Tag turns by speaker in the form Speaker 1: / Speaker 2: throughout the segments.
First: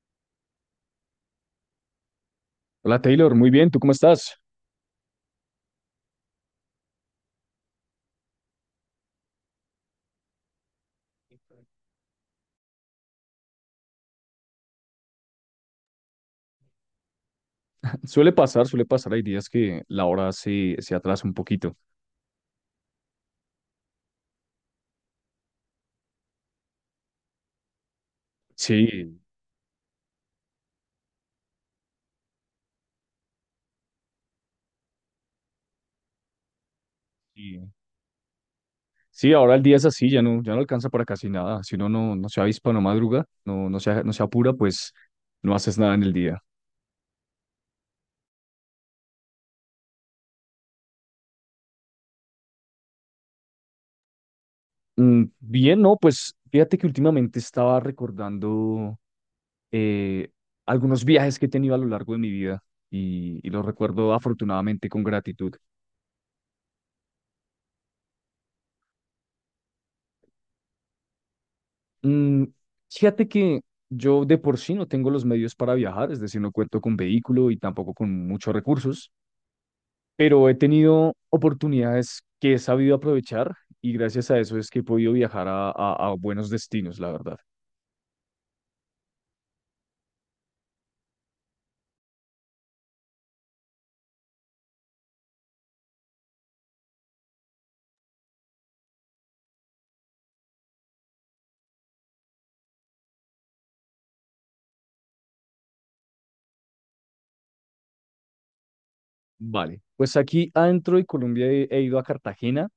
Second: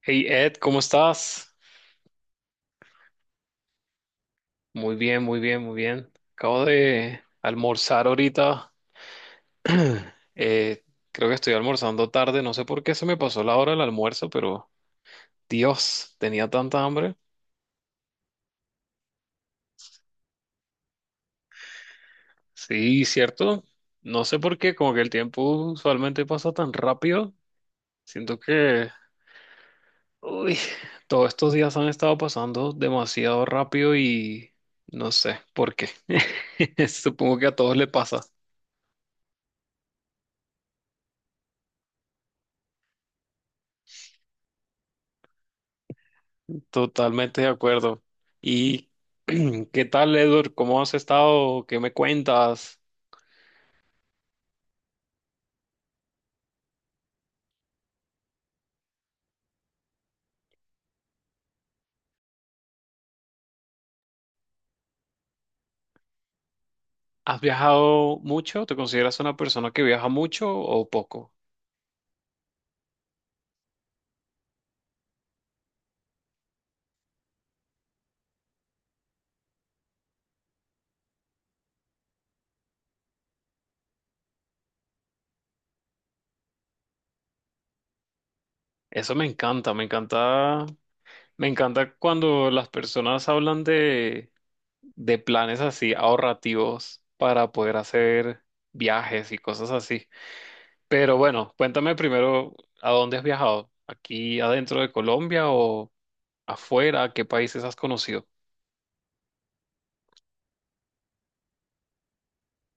Speaker 1: Hey Ed, ¿cómo estás?
Speaker 2: Hola Taylor, muy bien, ¿tú cómo estás?
Speaker 1: Muy bien, muy bien, muy bien. Acabo de almorzar ahorita. Eh, creo que estoy almorzando tarde. No sé por qué se me pasó la hora del almuerzo, pero Dios, tenía tanta hambre.
Speaker 2: Suele pasar, hay días que la hora se atrasa un poquito.
Speaker 1: Sí, cierto. No sé por qué, como que el tiempo usualmente pasa tan rápido. Siento que,
Speaker 2: Sí,
Speaker 1: uy, todos estos días han estado pasando demasiado rápido y no sé por qué. Supongo que a
Speaker 2: sí.
Speaker 1: todos le pasa.
Speaker 2: Sí, ahora el día es así, ya no, ya no alcanza para casi nada. Si uno no se avispa, no madruga, no, no se apura, pues no haces nada en el día.
Speaker 1: Totalmente de acuerdo. ¿Y qué tal, Edward? ¿Cómo has estado? ¿Qué me cuentas?
Speaker 2: Bien, no, pues fíjate que últimamente estaba recordando eh, algunos viajes que he tenido a lo largo de mi vida y los recuerdo afortunadamente con gratitud.
Speaker 1: ¿Has viajado mucho? ¿Te consideras una persona que viaja mucho o poco?
Speaker 2: Mm, Fíjate que yo de por sí no tengo los medios para viajar, es decir, no cuento con vehículo y tampoco con muchos recursos, pero he tenido oportunidades que he sabido aprovechar y gracias a eso es que he podido viajar a buenos destinos, la verdad.
Speaker 1: Eso me encanta, me encanta, me encanta cuando las personas hablan de planes así ahorrativos para poder hacer viajes y cosas así. Pero bueno, cuéntame primero, ¿a dónde has viajado? ¿Aquí adentro de Colombia o afuera? ¿Qué países has conocido?
Speaker 2: Vale, pues aquí adentro de Colombia he ido a Cartagena,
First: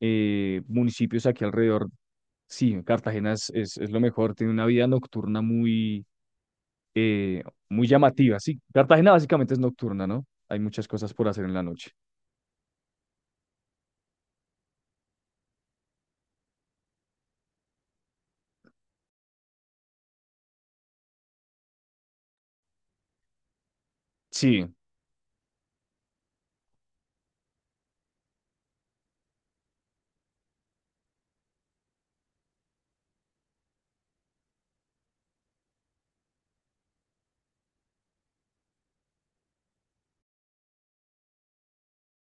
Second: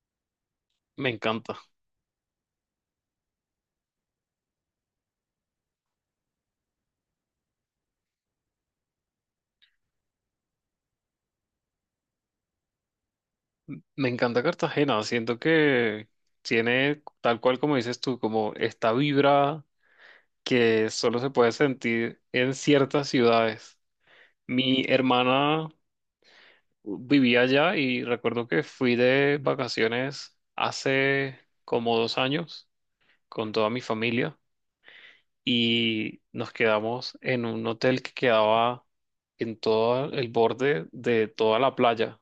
Speaker 1: Me
Speaker 2: municipios aquí
Speaker 1: encanta.
Speaker 2: alrededor. Sí, Cartagena es lo mejor, tiene una vida nocturna muy, eh, muy llamativa. Sí, Cartagena básicamente es nocturna, ¿no? Hay muchas cosas por hacer en la noche.
Speaker 1: Me encanta Cartagena, siento que tiene, tal cual como dices tú, como esta vibra que solo se puede sentir en ciertas ciudades.
Speaker 2: Sí,
Speaker 1: Mi hermana vivía allá y recuerdo que fui de vacaciones hace como 2 años con toda mi familia y nos quedamos en un hotel que quedaba en todo el borde de toda la playa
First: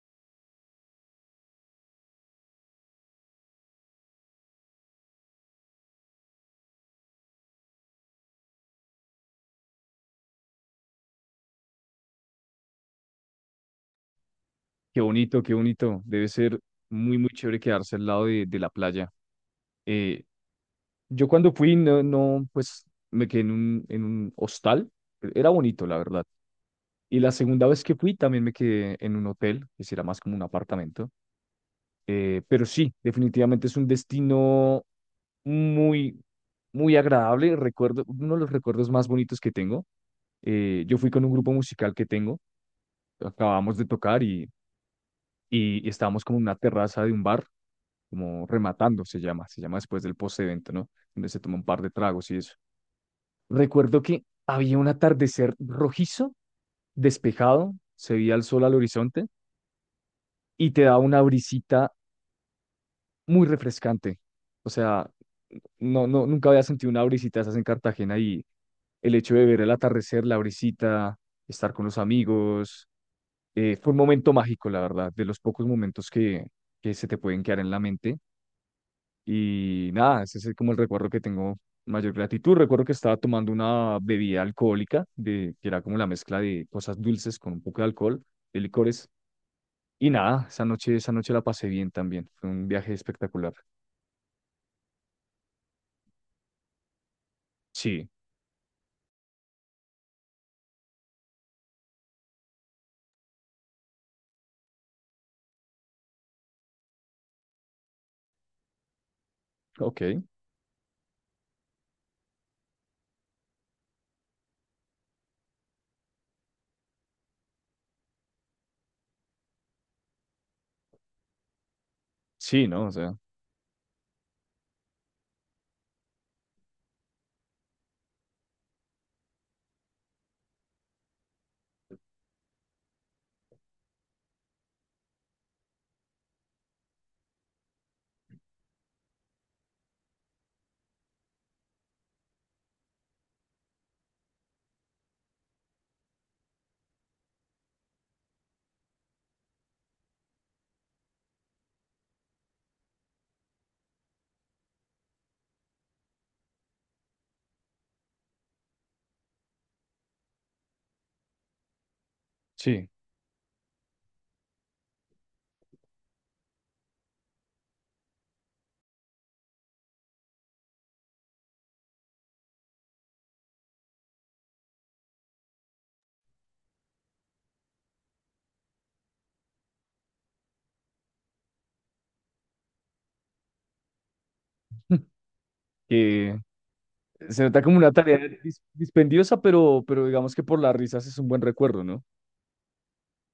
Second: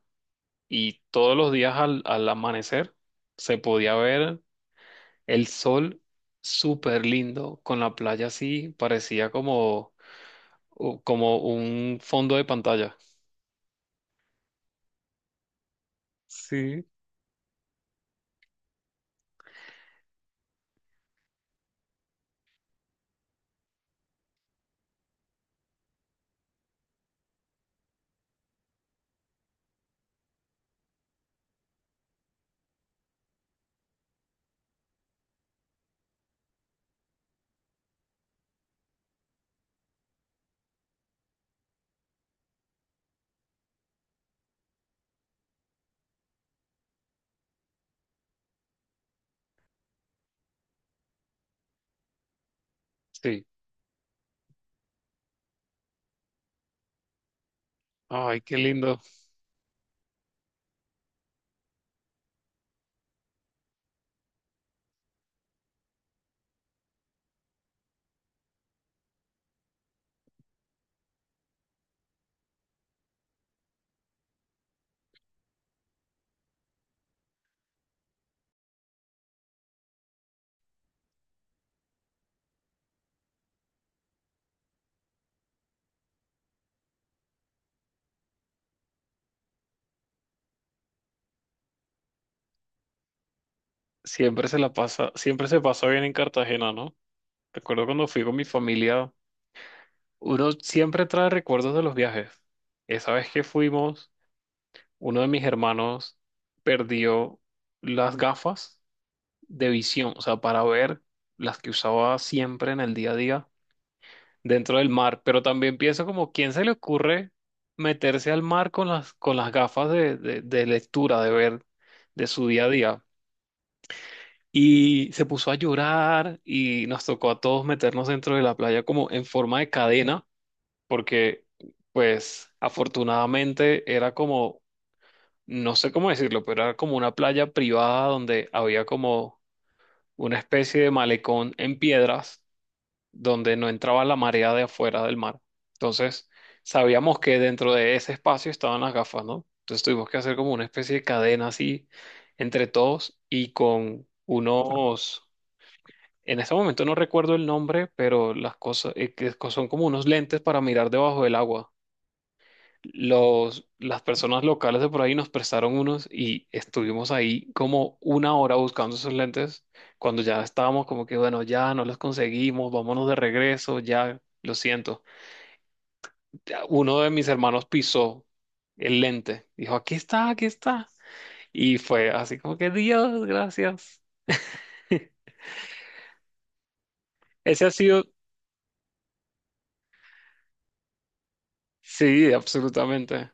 Speaker 1: y todos los días al amanecer se podía ver el sol súper lindo, con la playa así, parecía como, como un fondo de pantalla.
Speaker 2: qué bonito, qué bonito. Debe ser
Speaker 1: Sí,
Speaker 2: muy, muy chévere quedarse al lado de la playa. Eh, yo cuando fui, no, no, pues me quedé en un hostal. Era bonito, la verdad. Y la segunda vez que fui también me quedé en un hotel, que sí era más como un apartamento. Pero sí, definitivamente es un destino muy, muy agradable. Recuerdo, uno de los recuerdos más bonitos que tengo. Yo fui con un grupo musical que tengo. Acabamos de tocar y estábamos como en una terraza de un bar, como rematando se llama después del post-evento, ¿no? Donde se toma un par de tragos y eso.
Speaker 1: sí.
Speaker 2: Recuerdo que había un atardecer rojizo, despejado, se veía
Speaker 1: Ay,
Speaker 2: el
Speaker 1: qué
Speaker 2: sol al
Speaker 1: lindo.
Speaker 2: horizonte y te daba una brisita muy refrescante. O sea, no, no, nunca había sentido una brisita de esas en Cartagena y el hecho de ver el atardecer, la brisita, estar con los amigos, fue un momento mágico, la verdad, de los pocos momentos que se te pueden quedar en la mente. Y nada, ese es como el recuerdo que tengo mayor gratitud. Recuerdo que estaba tomando una bebida alcohólica, que era como la mezcla de cosas dulces con un poco de alcohol, de licores. Y nada, esa noche la pasé bien también. Fue un viaje espectacular.
Speaker 1: Siempre se la pasa, siempre se pasa bien en Cartagena, ¿no? Recuerdo cuando
Speaker 2: Sí,
Speaker 1: fui con mi familia, uno siempre trae recuerdos de los viajes. Esa vez que fuimos, uno de mis hermanos perdió las gafas de
Speaker 2: ok.
Speaker 1: visión, o sea, para ver las que usaba siempre en el día a día dentro del mar, pero también pienso como, ¿quién se le ocurre meterse al mar con las gafas de lectura, de ver, de su día
Speaker 2: Sí,
Speaker 1: a
Speaker 2: ¿no? O
Speaker 1: día?
Speaker 2: sea,
Speaker 1: Y se puso a llorar y nos tocó a todos meternos dentro de la playa como en forma de cadena, porque pues afortunadamente era como, no sé cómo decirlo, pero era como una playa privada donde había como una especie de malecón en piedras donde no entraba la marea de afuera del mar. Entonces, sabíamos que dentro de ese espacio estaban las gafas, ¿no? Entonces tuvimos que hacer como una especie de cadena así entre todos y con unos, en este momento no recuerdo el nombre, pero las cosas que son como unos lentes para mirar debajo del agua.
Speaker 2: sí.
Speaker 1: Las personas locales de por ahí nos prestaron unos y estuvimos ahí como 1 hora buscando esos lentes. Cuando ya estábamos como que, bueno, ya no los conseguimos, vámonos de regreso, ya, lo siento. Ya, uno de mis hermanos pisó el lente, dijo, aquí está, aquí está. Y fue así como que, Dios, gracias.
Speaker 2: Que se nota
Speaker 1: Ese ha
Speaker 2: como una
Speaker 1: sido,
Speaker 2: tarea dispendiosa, pero digamos que por las risas es un buen recuerdo, ¿no?
Speaker 1: sí, absolutamente.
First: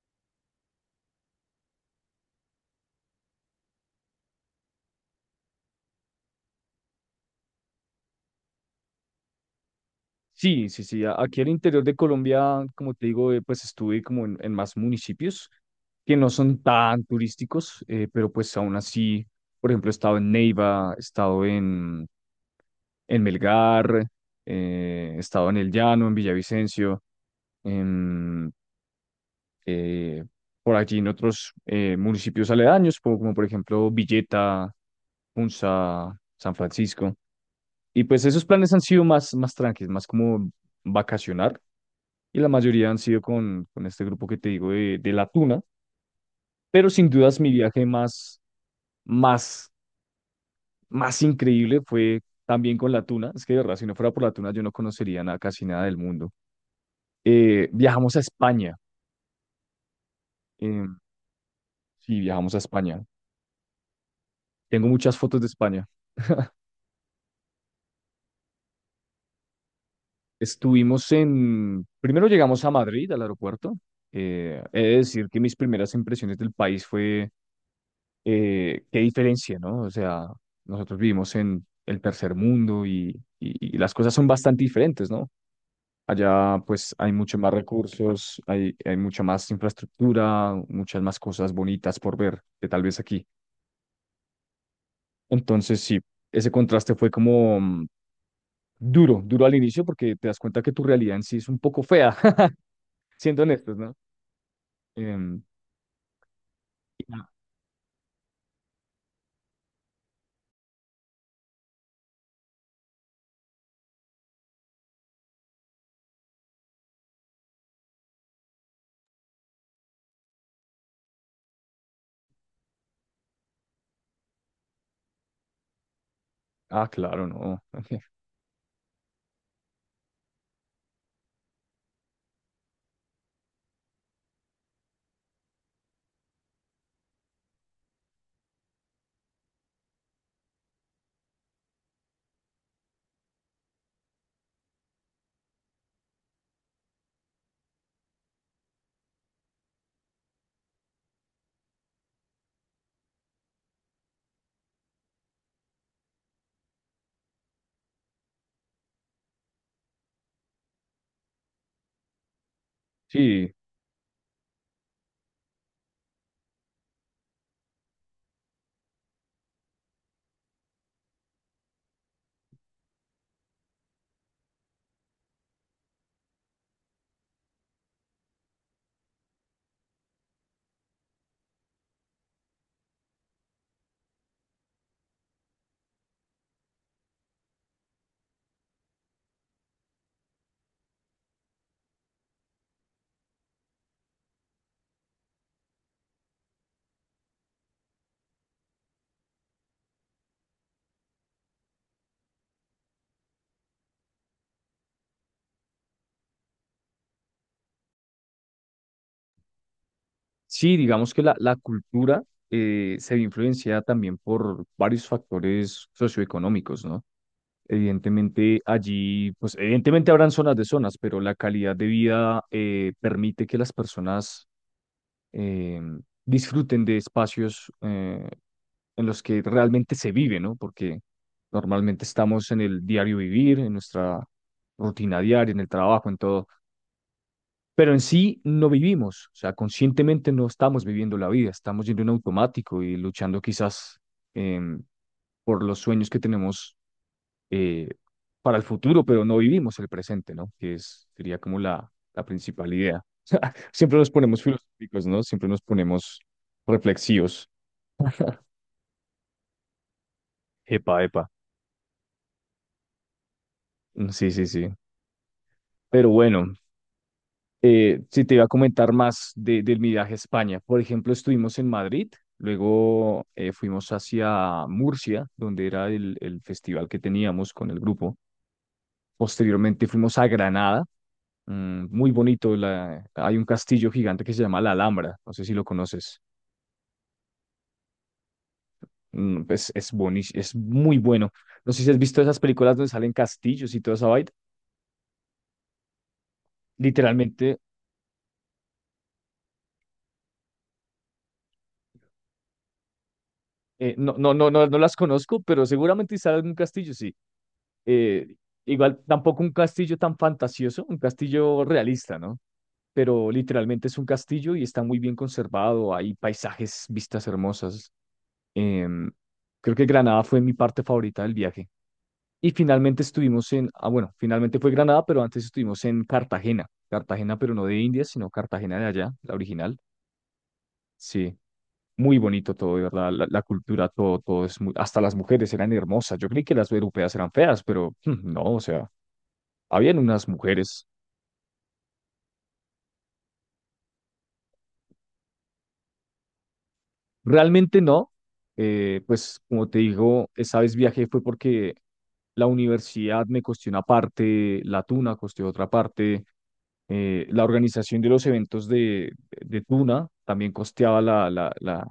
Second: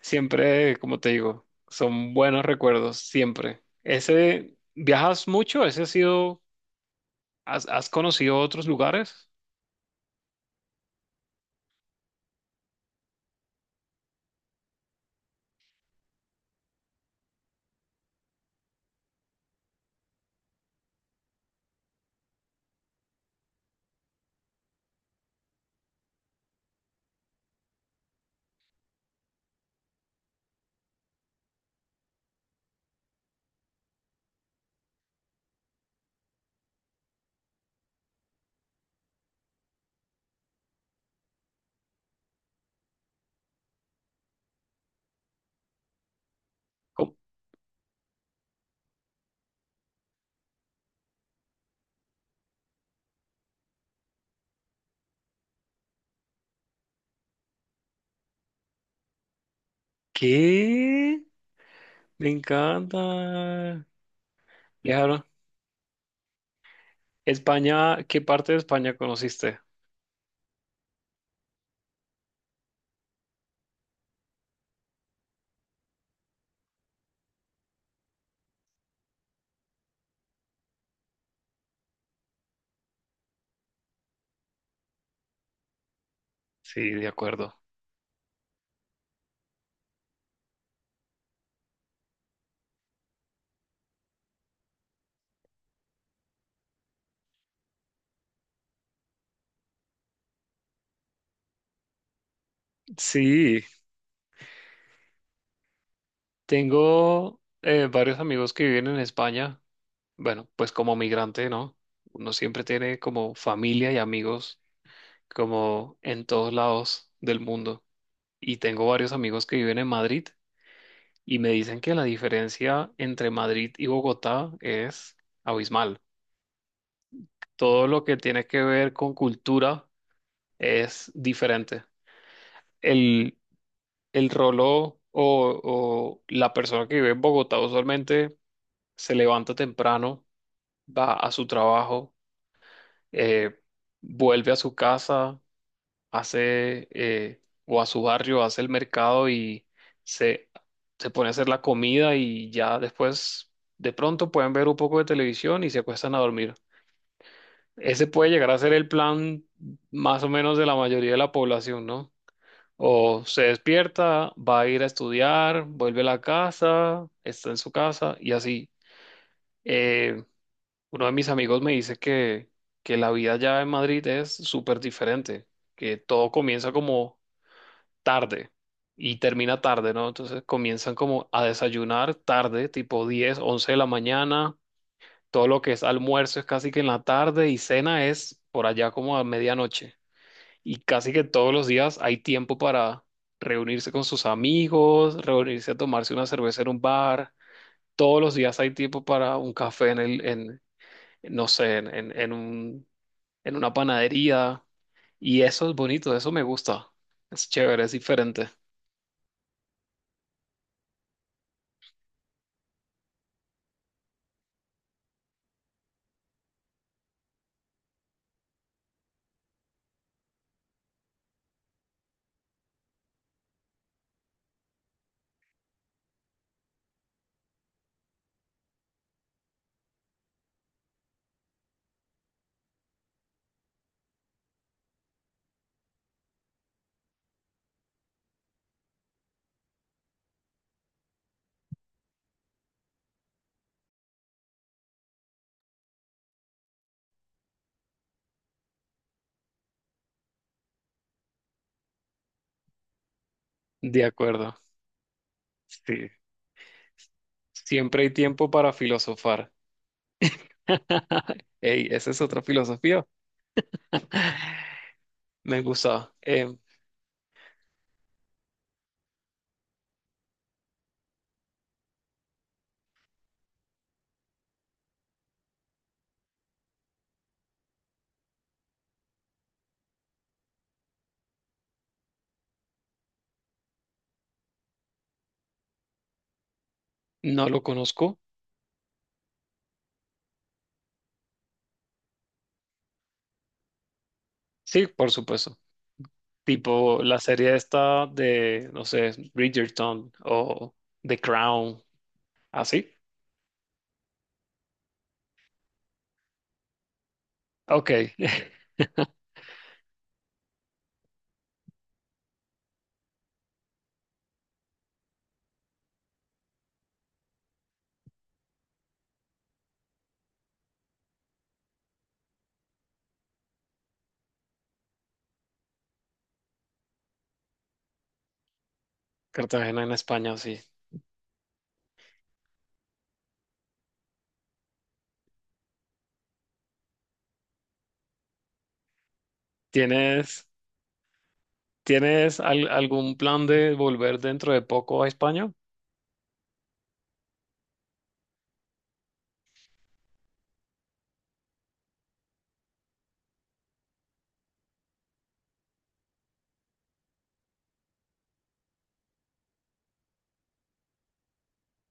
Speaker 1: Siempre, como te digo, son buenos recuerdos, siempre. Ese, ¿viajas mucho? Ese ha sido, ¿has, has conocido otros lugares?
Speaker 2: Sí, sí, sí. Aquí al interior de Colombia, como te digo, pues estuve como en más municipios que no son tan turísticos, pero pues aún así, por ejemplo, he estado en Neiva, he estado en Melgar, he estado en El Llano, en Villavicencio, en, eh, por allí en otros municipios aledaños, como por ejemplo Villeta, Punza, San Francisco. Y pues esos planes han sido más tranquilos, más como vacacionar y la mayoría han sido con este grupo que te digo de La Tuna, pero sin
Speaker 1: ¿Cómo?
Speaker 2: dudas mi viaje más, más increíble fue también con La Tuna, es que de verdad, si no fuera por La Tuna yo no conocería nada, casi nada del mundo. Viajamos a España, eh,
Speaker 1: ¿Qué?
Speaker 2: sí,
Speaker 1: Me
Speaker 2: viajamos a España,
Speaker 1: encanta.
Speaker 2: tengo muchas
Speaker 1: Viajaron.
Speaker 2: fotos de España.
Speaker 1: España, ¿qué parte de España conociste?
Speaker 2: Estuvimos primero llegamos a Madrid, al aeropuerto, he de decir que mis primeras impresiones del país fue qué diferencia, ¿no? O sea, nosotros vivimos en el tercer mundo y las cosas son bastante diferentes, ¿no? Allá
Speaker 1: Sí,
Speaker 2: pues
Speaker 1: de
Speaker 2: hay mucho más
Speaker 1: acuerdo.
Speaker 2: recursos, hay mucha más infraestructura, muchas más cosas bonitas por ver que tal vez aquí. Entonces sí, ese contraste fue como duro, duro al inicio porque te das cuenta que tu realidad en sí es un poco fea, siendo
Speaker 1: Sí,
Speaker 2: honestos, ¿no? Em, y-
Speaker 1: tengo varios amigos que viven en España. Bueno, pues como migrante, ¿no? Uno siempre tiene como familia y amigos como en todos lados del mundo. Y tengo varios amigos que viven en Madrid y me dicen que la diferencia entre Madrid y Bogotá es abismal.
Speaker 2: ah, claro, no.
Speaker 1: Todo lo que tiene que ver con cultura es diferente. El, el rolo o la persona que vive en Bogotá usualmente se levanta temprano, va a su trabajo, eh, vuelve a su casa, hace o a su barrio, hace el mercado y se, se pone a hacer la comida y ya después de pronto pueden ver un poco de televisión y se acuestan a dormir. Ese puede llegar a ser el plan más o menos de la mayoría de la población, ¿no? O se
Speaker 2: Sí,
Speaker 1: despierta, va a ir a estudiar, vuelve a la casa, está en su casa y así. Eh, uno de mis amigos me dice que la vida ya en Madrid es súper diferente, que todo comienza como tarde y termina tarde, ¿no? Entonces comienzan como a desayunar tarde, tipo 10 11 de la mañana. Todo lo que es almuerzo es casi que en la tarde y cena es por allá como a medianoche. Y casi que todos los días hay tiempo para reunirse con sus amigos, reunirse a tomarse una cerveza en un bar. Todos los días hay tiempo para un café en no sé, en una panadería. Y eso es bonito, eso me gusta. Es chévere, es diferente.
Speaker 2: sí, digamos que la cultura se ve influenciada también por varios factores socioeconómicos, ¿no? Evidentemente allí, pues evidentemente habrán zonas de zonas, pero la calidad de vida permite que las personas eh, disfruten de espacios en los que realmente se vive, ¿no? Porque normalmente estamos en el diario vivir, en nuestra rutina diaria, en el trabajo, en todo, pero en sí no vivimos, o sea, conscientemente no estamos viviendo la vida, estamos yendo en automático y luchando quizás em, por los sueños que tenemos eh, para el futuro, pero no vivimos el presente, ¿no? Que es, sería como la principal idea. Siempre
Speaker 1: De
Speaker 2: nos ponemos
Speaker 1: acuerdo.
Speaker 2: filosóficos, ¿no? Siempre nos
Speaker 1: Sí.
Speaker 2: ponemos reflexivos.
Speaker 1: Siempre hay tiempo para filosofar.
Speaker 2: Epa, epa.
Speaker 1: Ey, esa es otra filosofía.
Speaker 2: Mm, sí, sí, sí.
Speaker 1: Me
Speaker 2: Pero
Speaker 1: gusta.
Speaker 2: bueno, sí, te iba a comentar más del mi viaje a España. Por ejemplo, estuvimos en Madrid, luego fuimos hacia Murcia, donde era el festival que teníamos con el grupo. Posteriormente fuimos a Granada, muy bonito. Hay un castillo gigante que se llama La Alhambra, no sé si lo conoces.
Speaker 1: No lo conozco.
Speaker 2: Pues es muy bueno. No sé si has visto esas películas donde salen castillos y toda esa vaina.
Speaker 1: Sí, por supuesto. Tipo la serie
Speaker 2: Literalmente,
Speaker 1: esta de, no sé, Bridgerton o The Crown, así.
Speaker 2: no, no, no, no, no las conozco, pero seguramente salen en un castillo, sí.
Speaker 1: Ok.
Speaker 2: eh, Igual tampoco un castillo tan fantasioso, un castillo realista, ¿no? Pero literalmente es un castillo y está muy bien conservado, hay paisajes, vistas hermosas. Em, Creo que Granada fue mi parte favorita del viaje. Y finalmente estuvimos en, ah, bueno, finalmente fue Granada, pero antes estuvimos en Cartagena. Cartagena, pero no de India, sino Cartagena de allá, la original.
Speaker 1: Cartagena en España, sí.
Speaker 2: Sí, muy bonito todo, de verdad. La cultura, todo, todo es muy, hasta las mujeres eran hermosas. Yo creí que las europeas eran feas, pero no, o sea, habían unas
Speaker 1: ¿Tienes,
Speaker 2: mujeres.
Speaker 1: tienes algún plan de volver dentro de poco a España?
Speaker 2: Realmente no. Pues como te digo, esa vez viajé fue porque la universidad me costó una parte, la Tuna costó otra parte, la organización de los eventos de Tuna también costeaba la, la, la,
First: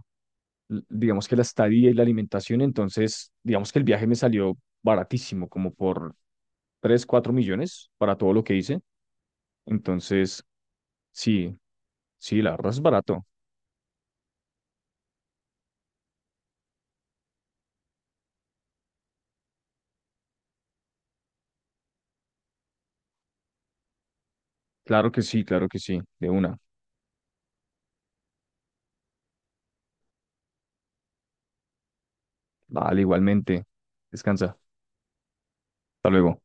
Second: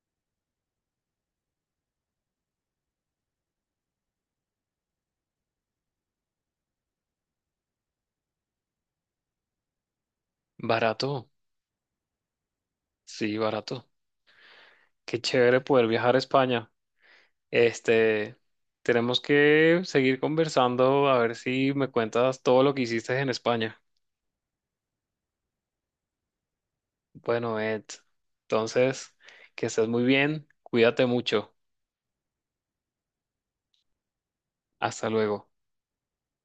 Speaker 2: l- digamos que la estadía y la alimentación, entonces digamos que el viaje me salió baratísimo, como por 3 o 4 millones para todo lo que hice, entonces
Speaker 1: Barato,
Speaker 2: sí, sí, la verdad es barato,
Speaker 1: sí, barato. Qué chévere poder viajar a España. Este, tenemos que seguir conversando a ver si me cuentas todo lo que hiciste en España.
Speaker 2: claro que sí, de una.
Speaker 1: Bueno, Ed, entonces, que estés muy bien, cuídate mucho.
Speaker 2: Vale, igualmente. Descansa.
Speaker 1: Hasta luego.
Speaker 2: Hasta luego.